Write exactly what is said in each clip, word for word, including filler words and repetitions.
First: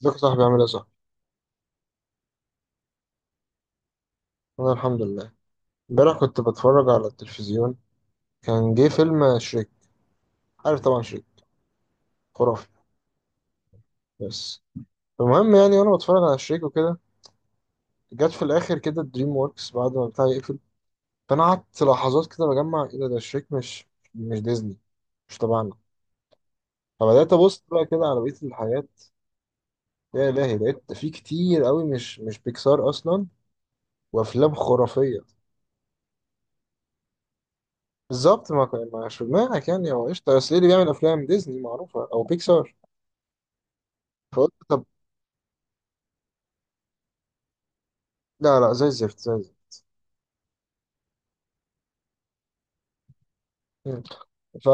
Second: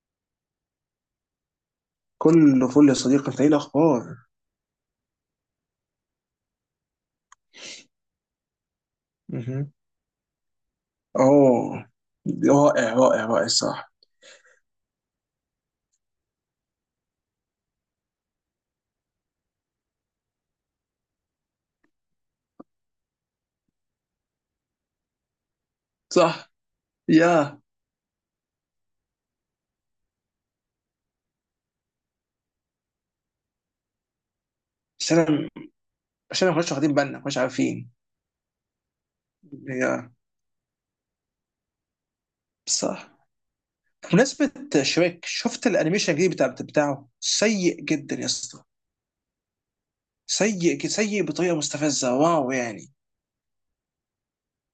ازيك يا صاحبي؟ عامل ايه يا صاحبي؟ كله فل يا صديقي، انت ايه الاخبار؟ انا الحمد لله. امبارح كنت بتفرج على التلفزيون، كان جه فيلم شريك. مهم. عارف طبعا شريك، اه. خرافي. رائع رائع رائع، صح. بس المهم يعني، وانا بتفرج على شريك وكده، جت في الاخر كده دريم وركس بعد ما بتاع يقفل. فانا قعدت لحظات كده بجمع، ايه ده؟ ده شريك مش مش ديزني، مش تبعنا. صح. فبدات يا ابص بقى كده على بقيه الحاجات. يا الهي، لقيت في كتير قوي مش مش بيكسار اصلا، وافلام عشان خرافيه. أنا- عشان ما كناش واخدين بالنا، ما كناش عارفين. بالظبط، ما كان ما مش في دماغك، يعني هو يا قشطه، بس ايه اللي بيعمل افلام ديزني معروفه او بيكسار. صح. بمناسبة شريك، شفت الانيميشن الجديد بتاع بتاعه؟ سيء جدا يا لا اسطى. لا، زي الزفت زي الزفت. سيء ج- سيء بطريقة مستفزة، واو يعني. مم. ف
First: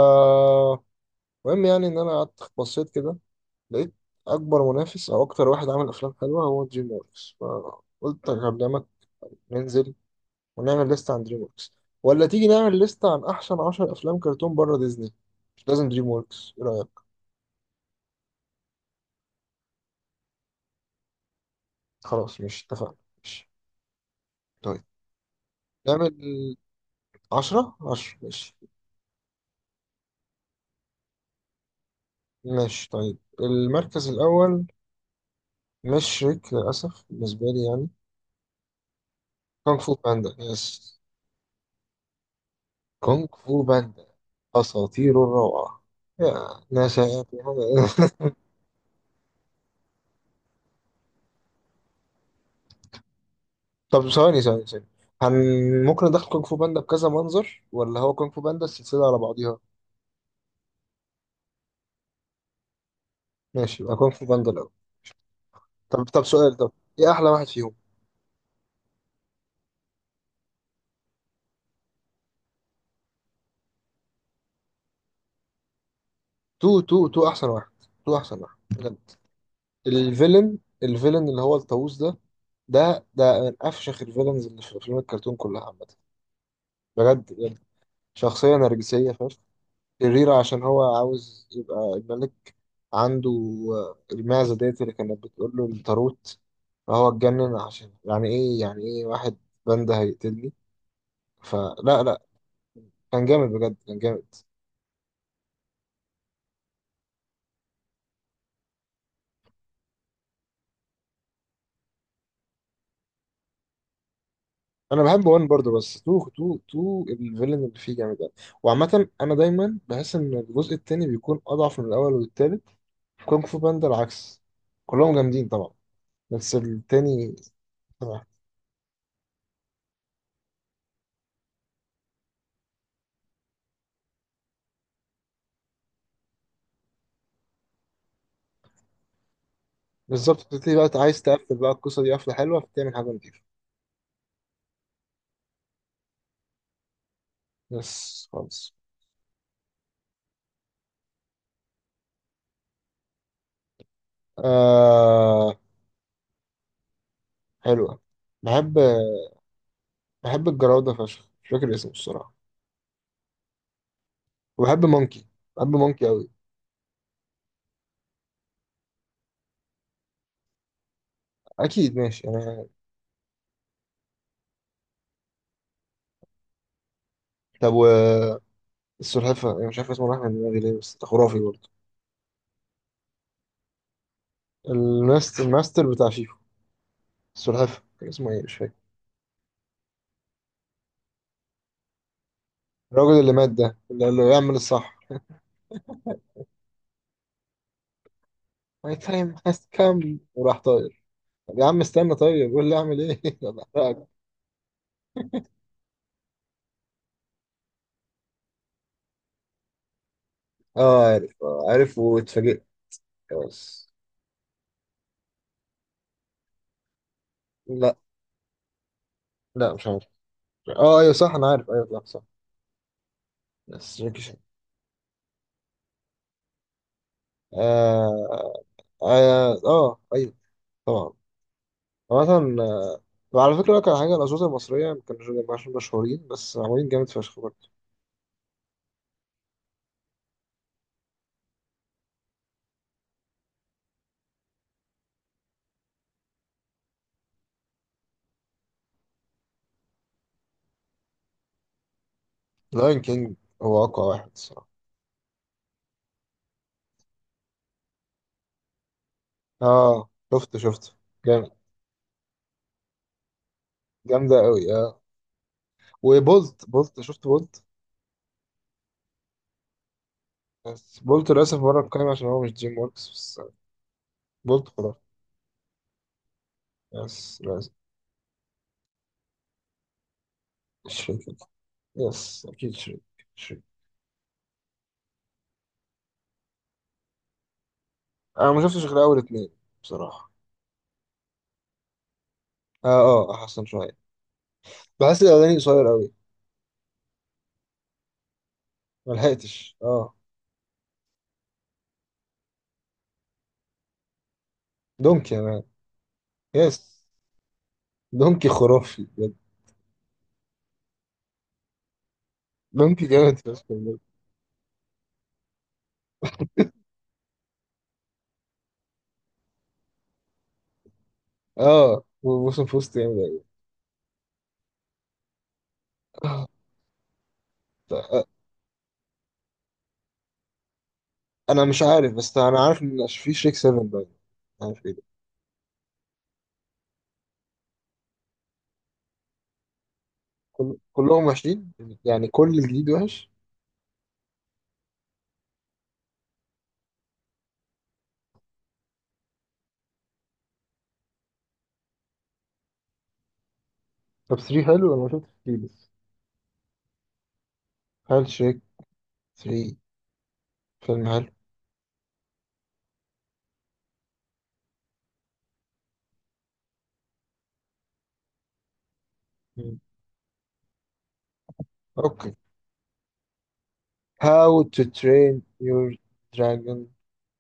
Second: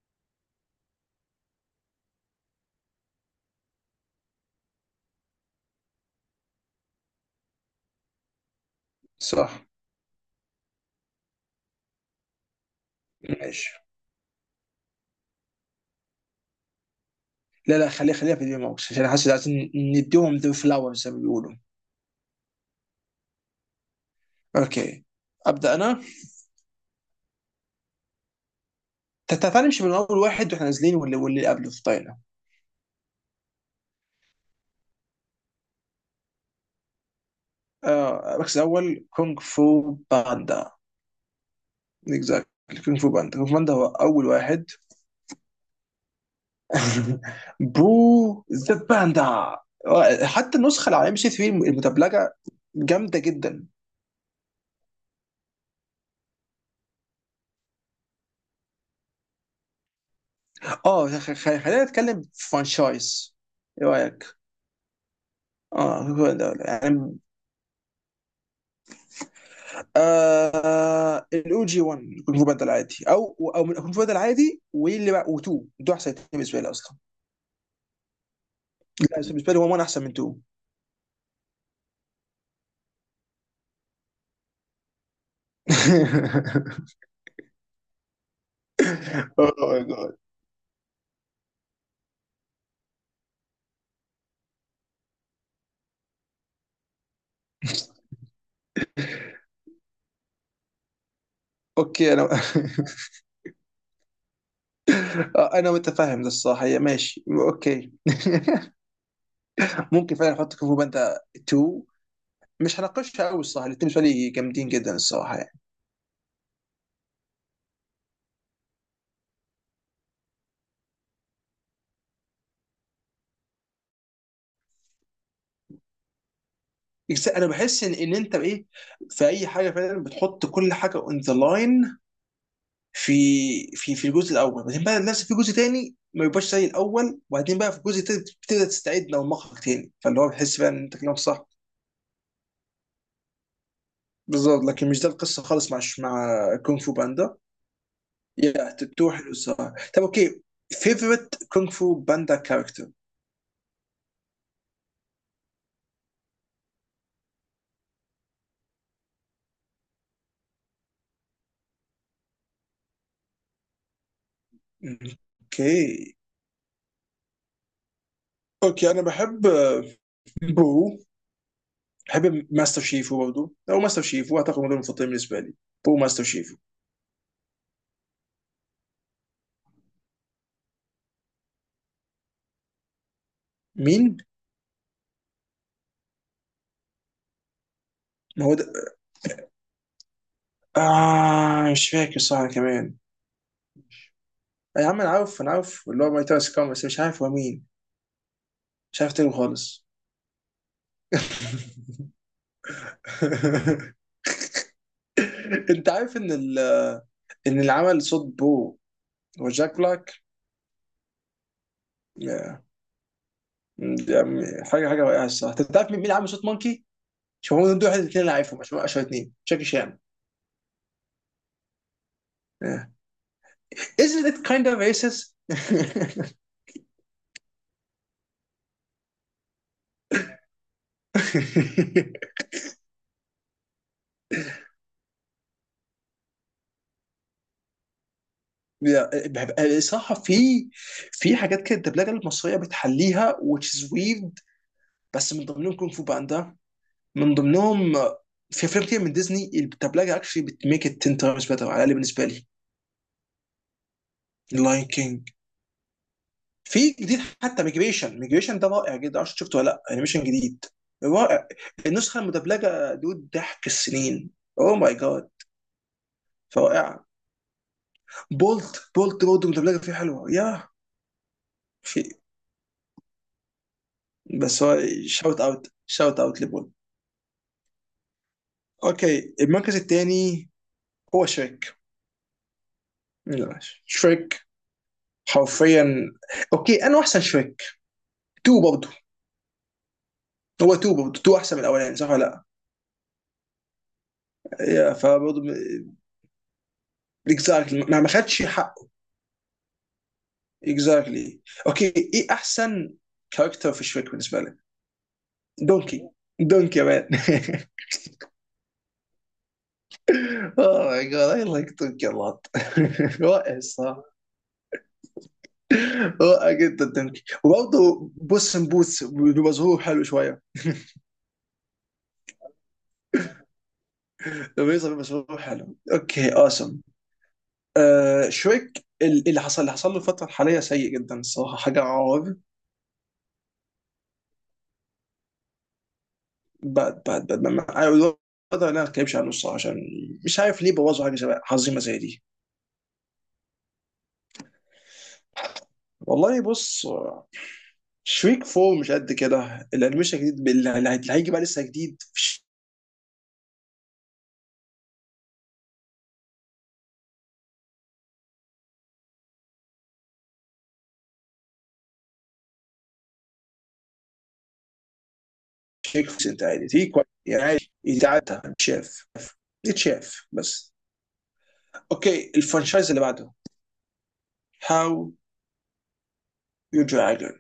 المهم يعني ان انا قعدت بصيت كده، لقيت اكبر منافس او اكتر واحد عامل افلام حلوه هو دريم وركس، فقلت اكلمك صح. ننزل ونعمل ليست عن دريم وركس، ولا تيجي نعمل ليست عن احسن ماشي. عشرة افلام كرتون بره ديزني، مش لازم دريم وركس، ايه رايك؟ لا لا، خليها خليها في البي موكس عشان حاسس عايزين نديهم ذا فلاور زي ما بيقولوا. خلاص، مش اتفقنا، ماشي. طيب اوكي. ابدا انا. نعمل عشرة، عشرة، ماشي. تع- تعال نمشي من اول واحد واحنا نازلين، واللي واللي قبله في. ماشي طيب، المركز الاول مش شريك للاسف بالنسبه لي يعني. آه، المركز الاول كونغ كونغ فو فو باندا، يس. باندا. اكزاكت. كونغ فو كونغ باندا، كونغ فو فو باندا هو باندا، اول واحد. أساطير الروعة. يا ناس يا أخي. برو ذا باندا. حتى النسخه اللي على ام بي سي ثلاثة المدبلجه جامده جدا. طب ثواني ثواني ثواني، هن ممكن ندخل كونغ فو باندا بكذا منظر، ولا هو كونغ فو باندا السلسلة على بعضيها؟ اه، خ- خ- خلينا نتكلم فرانشايز. ماشي، ايه يبقى كونغ فو رايك؟ باندا الأول. اه، طب كونغ فو طب باندا سؤال، طب إيه يعني. أحلى واحد فيهم؟ آه، الاو جي واحد، كونغ فو باندا العادي، او او من كونغ فو باندا العادي واللي بقى و2. دول احسن اثنين بالنسبه لي تو اصلا. تو تو أحسن واحد. تو أحسن واحد بجد. لا، بالنسبه لي هو واحد احسن من اثنين. الفيلن الفيلن اللي هو الطاووس ده، ده ده من أفشخ الفيلنز اللي في أفلام الكرتون كلها عامة. بجد بجد، شخصية نرجسية، فاهم، Oh my God. شريرة، عشان هو عاوز يبقى الملك. عنده المعزة ديت اللي كانت بتقول له الطاروت، فهو اتجنن، عشان يعني ايه، يعني ايه واحد باندا هيقتلني؟ فلا اوكي لا انا. كان جامد بجد، كان جامد. آه، انا متفاهم ده الصراحه، هي ماشي اوكي. ممكن فعلا احط كونغ فو باندا اثنين. مش هناقشها قوي الصراحه، الاثنين بالنسبه لي جامدين جدا انا بحب الصراحه وان يعني. برضه، بس تو تو تو الفيلن اللي فيه جامد أوي. وعامة انا دايما بحس ان الجزء التاني بيكون اضعف من الاول والتالت، كونغ فو باندا العكس، كلهم جامدين طبعا، بس بس التاني. انا بحس ان ان انت بايه، في اي حاجه فعلا بتحط كل حاجه اون ذا لاين. في في في الجزء الاول، بعدين بقى نفس في جزء تاني ما يبقاش زي الاول، وبعدين بقى في الجزء التالت بتبدا تستعيد من المخرج تاني، فاللي هو بالظبط، بتحس بقى بتبتدي ان بقى انت كلامك عايز صح. تقفل بقى القصة دي قفلة حلوة فتعمل حاجة نضيفة. بالظبط. لكن مش ده القصه خالص مع مع كونغ فو باندا. يس يا خالص. تتو حلو الصراحه. طب اوكي. فيفورت كونغ فو باندا كاركتر. آه، حلوة. بحب، بحب الجراودة فشخ، مش فاكر اسمه الصراحة. وبحب مونكي، بحب مونكي اوكي. أوي. اوكي انا بحب، آه، بو. أكيد ماشي بحب أنا. ماستر شيفو برضه، او ماستر شيفو، اعتقد هم دول المفضلين بالنسبه لي. بو، ماستر شيفو. طب و السلحفة، أنا مش عارف اسمه، راح من دماغي ليه، بس ده خرافي برضه. مين؟ الماستر، الماستر بتاع شيفو، السلحفة كان اسمه إيه؟ ما مش هو فاكر. ده. آه، مش فاكر صح كمان. الراجل اللي مات ده اللي قال له اعمل يا الصح. عم انا عارف، انا عارف اللي هو ماي تايس كام، بس مش عارف هو مين. My مش عارف time تاني has خالص. come، وراح طاير. طب يا عم استنى، طيب قول لي أعمل إيه أنا بحرقك. انت عارف ان ال- ان اللي عمل صوت بو هو جاك بلاك؟ أه عارف، آه، عارف، واتفاجئت. خلاص. يا عم، حاجه حاجه رائعه الصراحه. طب تعرف مين اللي عامل صوت مونكي؟ شوف، هو دول لا واحد الاثنين اللي عارفهم عشان اشهر اثنين، شاكي لا، مش شان. عارف. اه ايوه صح، انا عارف، ايوه لا صح. آه. بس جاكي Isn't شان. it kind of racist؟ اه اه آه، ايوه، طبعا. مثلا، وعلى فكره كان حاجه، الاشواط المصريه ما كانوش مش مشهورين، بس معمولين جامد فشخ برضه. لا، بحب- الصراحه في في حاجات كده الدبلجه المصريه بتحليها، which is weird. بس من ضمنهم كونغ فو باندا، من ضمنهم. آه، في افلام كتير من ديزني الدبلجه اكشلي بتميك ات ten times better، على الاقل بالنسبه لي. لاين كينج هو اقوى واحد الصراحه. لاين كينج. في جديد حتى، ميجريشن، ميجريشن ده رائع جدا، عشان شفته ولا لا؟ اه انيميشن شفت جديد. شفت. رائع. جامد. النسخه المدبلجه دود ضحك السنين. جامده قوي اوه ماي اه. جاد. وبولت، بولت، رائعه. شفت بولت. بولت، بولت برضه المدبلجه فيه حلوه يا. بس بولت للاسف بره في، القايمه، عشان هو مش دريم وركس بس. بس بولت هو. خلاص. شاوت اوت، شاوت اوت لبولت. يس لازم. اوكي، المركز الثاني. هو شريك. شريك. يس، اكيد شريك. شريك. شريك. حرفيا. اوكي، انا احسن شريك. انا تو ما شفتش برضه. غير اول اتنين بصراحه. هو تو برضه، تو احسن من الاولاني صح ولا؟ اه. اه احسن شويه. لا؟ بحس فبرضه. الاغاني قصير قوي. اكزاكتلي، ما ما خدش حقه. ملحقتش اه. اكزاكتلي. اوكي، ايه احسن كاركتر في شريك بالنسبه لك؟ دونكي، انا. دونكي. دونكي يا يس، مان. دونكي خرافي بجد. اوه ماي جاد، اي لايك دونكي لوت. دونكي جامد رائع فشخ بجد. الصراحه. رائع جدا دونكي. وبرضه بوس ان بوتس بمظهور حلو شويه اه، وموسم فوست جامد قوي. لما يظهر بمظهور حلو، اوكي اوسم. آه. شريك، اللي حصل اللي حصل له الفتره الحاليه سيء جدا الصراحه، انا مش حاجه عارف، عار. بس انا عارف ان في شريك سبعة باين. عارف ايه ده. باد باد باد. اقدر ان انا ما اتكلمش عنه الصراحه، عشان مش عارف ليه كل... بوظوا حاجه كلهم شبه وحشين، عظيمه زي دي. يعني كل الجديد وحش. والله بص، شريك فور مش قد كده. الانيميشن الجديد بال- اللي هي- اللي هيجي بقى لسه جديد. طب ثلاثة حلو، انا ما شفتش ثلاثة لسه. هل شريك ثلاثة فيلم حلو؟ شريك فور انت عادي، تيجي كويس يعني، عادي يتعدى شاف، مم. يتشاف بس. اوكي، اوكي. الفرنشايز اللي بعده. How to هاو Train Your يو Dragon. دراجون.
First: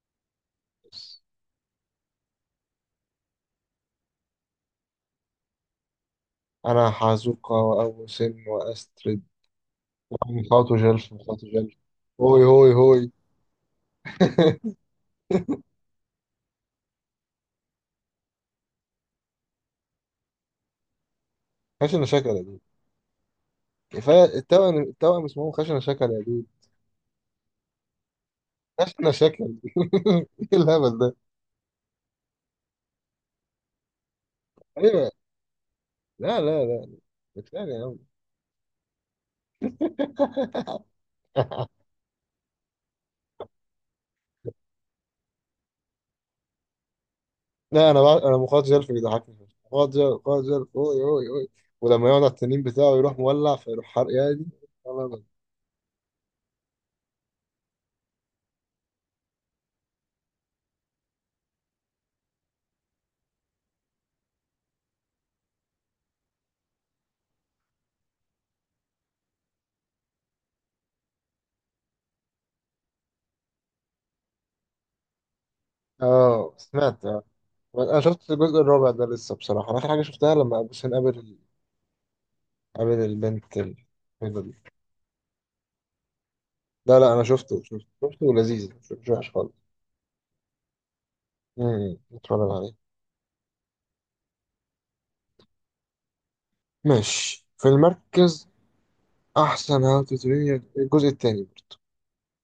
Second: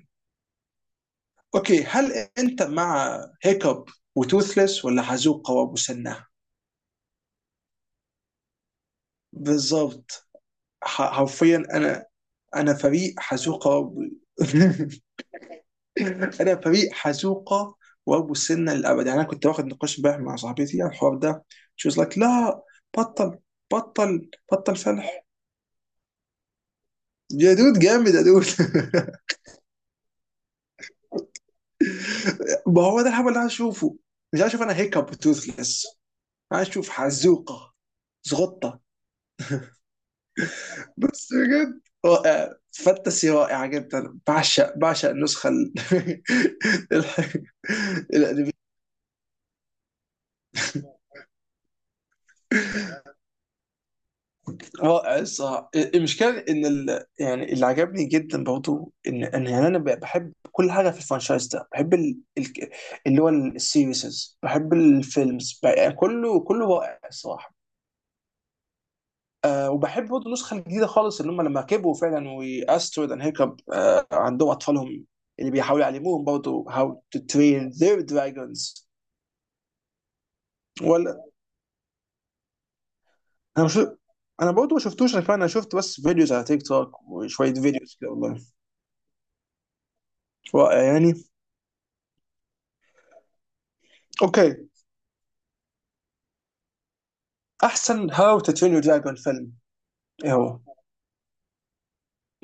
اوكي، هل انت مع هيكب وتوثلس، ولا حزوقة ومسنة؟ انا حازوكا وأبو سن وأسترد. بالظبط. خاطو جل، ح- خاطو حرفيا جل، انا. هوي هوي انا هوي فريق حزوقة و- انا فريق حزوقه وابو سنه للابد يعني. انا كنت واخد نقاش امبارح مع صاحبتي عن الحوار ده، شي واز خشنة لايك شكل يا دود. لا. بطل كفاية، بطل بطل التوأم فلح. التوأم اسمهم خشنة شكل يا دود. يا دود، جامد يا دود. خشنة شكل ايه الهبل ده؟ ما هو ده الهبل اللي عايز اشوفه. مش عايز اشوف انا هيكب ايوه. توثلس، لا لا عايز اشوف لا. بتخانق حزوقه. يا عم زغطه. بس بجد رائع فانتسي رائعه جدا. بعشق بعشق النسخه ال- الح- لا انا بع... انا الأنمي. مخاط جلف بيضحكني. مخاط جلف، مخاط جلف اوي اوي اوي. ولما يقعد على التنين بتاعه يروح مولع، فيروح حرق يا دي. والله رائع العظيم. الصراحه. المشكله ان ال... يعني اللي عجبني جدا برضو ان ان يعني انا ب- بحب كل حاجه في الفرنشايز ده. بحب ال... ال... اللي هو السيريسز، بحب الفيلمز بقى- يعني كله كله رائع الصراحه. آه، وبحب برضه النسخه الجديده خالص اللي هم لما كبروا فعلا، واسترويد اند هيكب، آه عندهم اطفالهم اللي بيحاولوا يعلموهم اه، برضه هاو سمعت تو اه. ترين انا ذير شفت الجزء دراجونز. الرابع ده لسه بصراحه، انا اخر حاجه شفتها لما ابو حسين ولا. قابل قابل البنت انا مش الحلوه انا دي. برضه ما شفتوش، انا كمان. انا شفت بس فيديوز على تيك لا توك لا، انا وشويه شفته، شفته فيديوز كده شفته والله. ولذيذ، مش مش وحش خالص. رائع يعني. امم، اتفرج عليه. اوكي. ماشي، في احسن هاو المركز تو ترين يور دراجون فيلم. احسن هاو تو ايه هو؟ ترين الجزء الثاني.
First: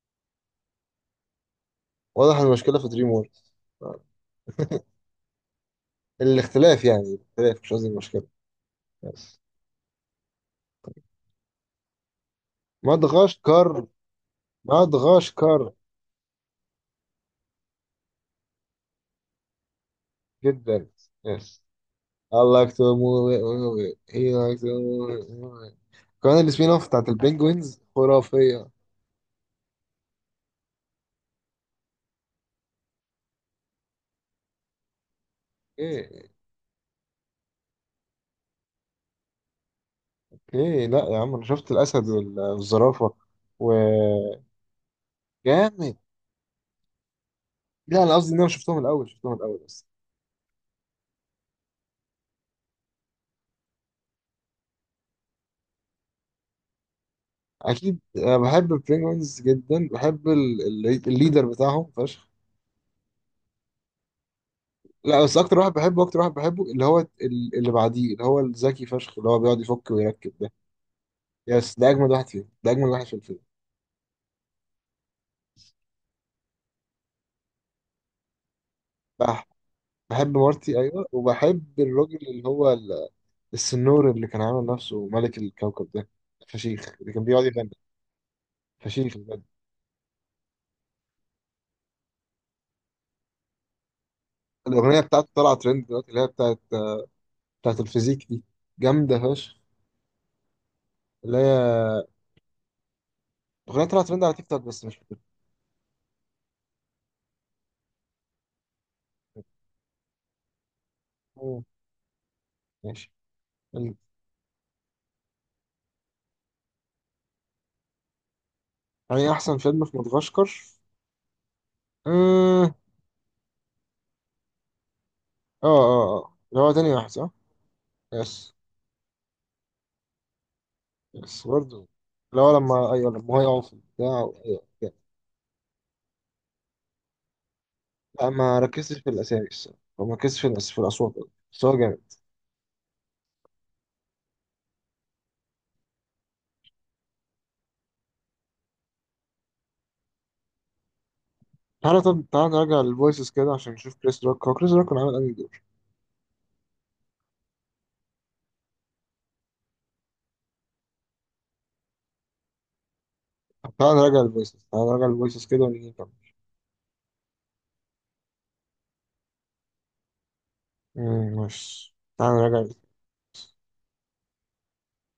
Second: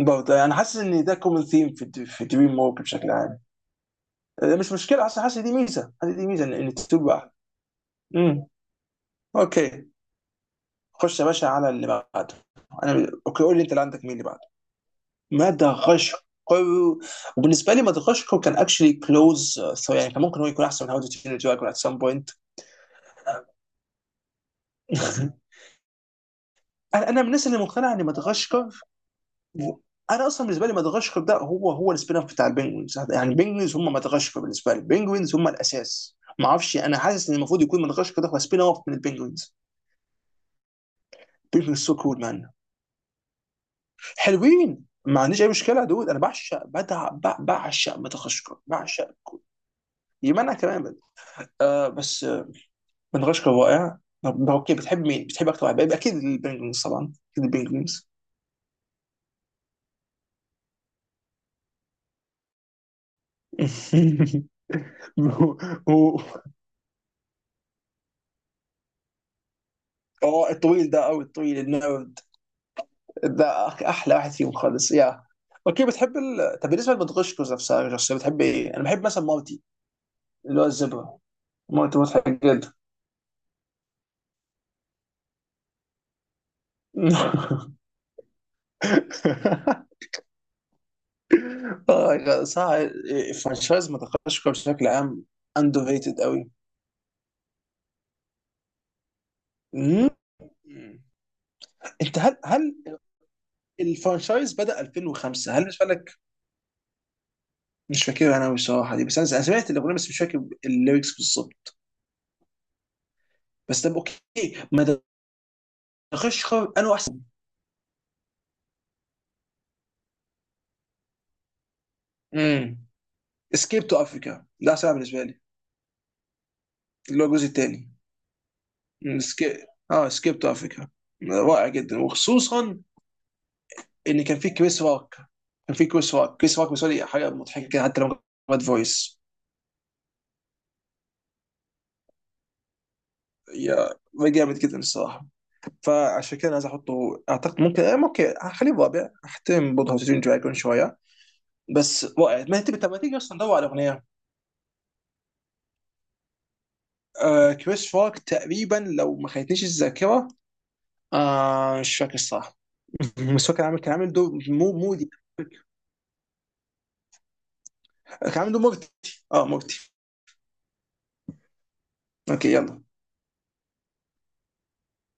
برضه يعني انا حاسس ان ده كومن ثيم في د- في واضح دريم المشكله ووك في دريم بشكل عام. ووركس. آه، مش مشكله، حاسس حاسس دي ميزه، حاسس دي ميزه، ان إن الاختلاف يعني، تبقى. الاختلاف، مش قصدي المشكله. امم. يس. اوكي. خش يا باشا على اللي بعده. انا اوكي، قول لي مدغشقر. انت، اللي عندك مين اللي بعده؟ مدغشقر. مدغشقر. وبالنسبه لي مدغشقر كان اكشلي كلوز، يعني كان ممكن هو يكون احسن جدا. من هاو تو ترين يور يس. دراجون ات سام بوينت. I like to move it, move it. He likes to move it, move it. كمان السبين اوف بتاعت انا انا من الناس اللي البنجوينز مقتنعه ان خرافيه. مدغشقر، انا اصلا بالنسبه لي مدغشقر ده هو هو السبين اوف بتاع البنجوينز. يعني البنجوينز هم مدغشقر بالنسبه لي، البنجوينز هم الاساس. ايه ما اعرفش، انا حاسس ان المفروض يكون مدغشقر ده هو سبين اوف من البنجوينز. ايه، لا يا عم، انا شفت بنجوينز سو الاسد كول مان. وال- والزرافه. وجامد. حلوين، ما عنديش اي مشكله يا دود. انا بعشق بدع بع- بعشق لا انا قصدي ان انا مدغشقر، شفتهم الاول، بعشق شفتهم كول. الاول بس يمنع كمان بد. آه بس، آه مدغشقر رائع. طب اوكي، بتحب مين؟ بتحب اكتر واحد، اكيد البنجوينز، طبعا اكيد اكيد البنجوينز. أنا بحب البينجوينز جدا، بحب ال- ال- الليدر بتاعهم فشخ. لا، بس اكتر هو واحد بحبه اكتر هو- واحد بحبه اللي هو ال- اللي بعديه، اللي هو الذكي فشخ، اللي هو بيقعد يفك ويركب اه ده. الطويل ده قوي، الطويل يس، ده اجمد النيرد، واحد فيهم، ده اجمد واحد في الفيلم. ده احلى واحد فيهم خالص يا. اوكي، بتحب ال... طب بالنسبه لمدغشقر نفسها، شخصيه بتحب ايه؟ انا بحب مثلا بح- مارتي، بحب اللي هو مارتي ايوه، الزبره. وبحب مارتي الراجل مضحك اللي هو جدا. ال- السنور اللي كان عامل نفسه ملك الكوكب ده، فشيخ اللي كان بيقعد يغني، فشيخ بجد. آه، صح. فرانشايز مدغشقر بشكل الاغنيه عام بتاعته طلعت اندر ترند دلوقتي، اللي ريتد هي قوي. بتاعت بتاعت الفيزيك دي، جامده فشخ. مم. اللي هي انت هل هل الأغنية طلعت ترند على تيك الفرانشايز توك، بدأ بس مش فاكر. ألفين وخمسة؟ هل بالنسبه لك مش فاكر؟ انا بصراحه دي، بس انا أنا سمعت الاغنيه بس مش فاكر الليركس مم. بالظبط. ماشي. بس ال- طب اوكي. مدغشقر انا احسن. يعني أحسن فيلم في مدغشقر؟ آه آه. مم. اسكيب تو افريكا ده سبعه بالنسبه لي، آه آه. اللي هو تاني واحد اللي هو صح؟ الجزء الثاني. يس. اسكيب، اه اسكيب تو افريكا. يس رائع برضه. جدا، اللي هو وخصوصا لما، أيوه لما هو يقع في البتاع. ان كان في أيوه كريس جامد. روك. كان في كريس روك. كريس روك بالنسبه لي حاجه مضحكه كده، حتى لو لا، ما باد ركزتش في فويس الأسامي الصراحة، أو ما ركزتش في الأس- في الأصوات أوي. بس هو جامد. يا. جامد جدا الصراحه. فعشان كده انا عايز احطه، اعتقد ممكن آه، ممكن هخليه رابع. احترم برضه هاوسين دراجون شويه، تعالى، بس طب رائع. تعالى ما نراجع انت لما تيجي الفويسز اصلا كده ندور على عشان نشوف اغنيه. كريس روك، هو كريس روك كان عامل أنهي دور؟ آه، كريس روك تقريبا، لو ما خانتنيش الذاكره. آه، مش فاكر الصراحه. بس هو كان عامل كان تعالى عامل نراجع دور الفويسز، مو تعالى نراجع مودي. الفويسز كده ونيجي نكمل. كان عنده مورتي. اه، مورتي. مم، ماشي، تعالى اوكي، نراجع. يلا.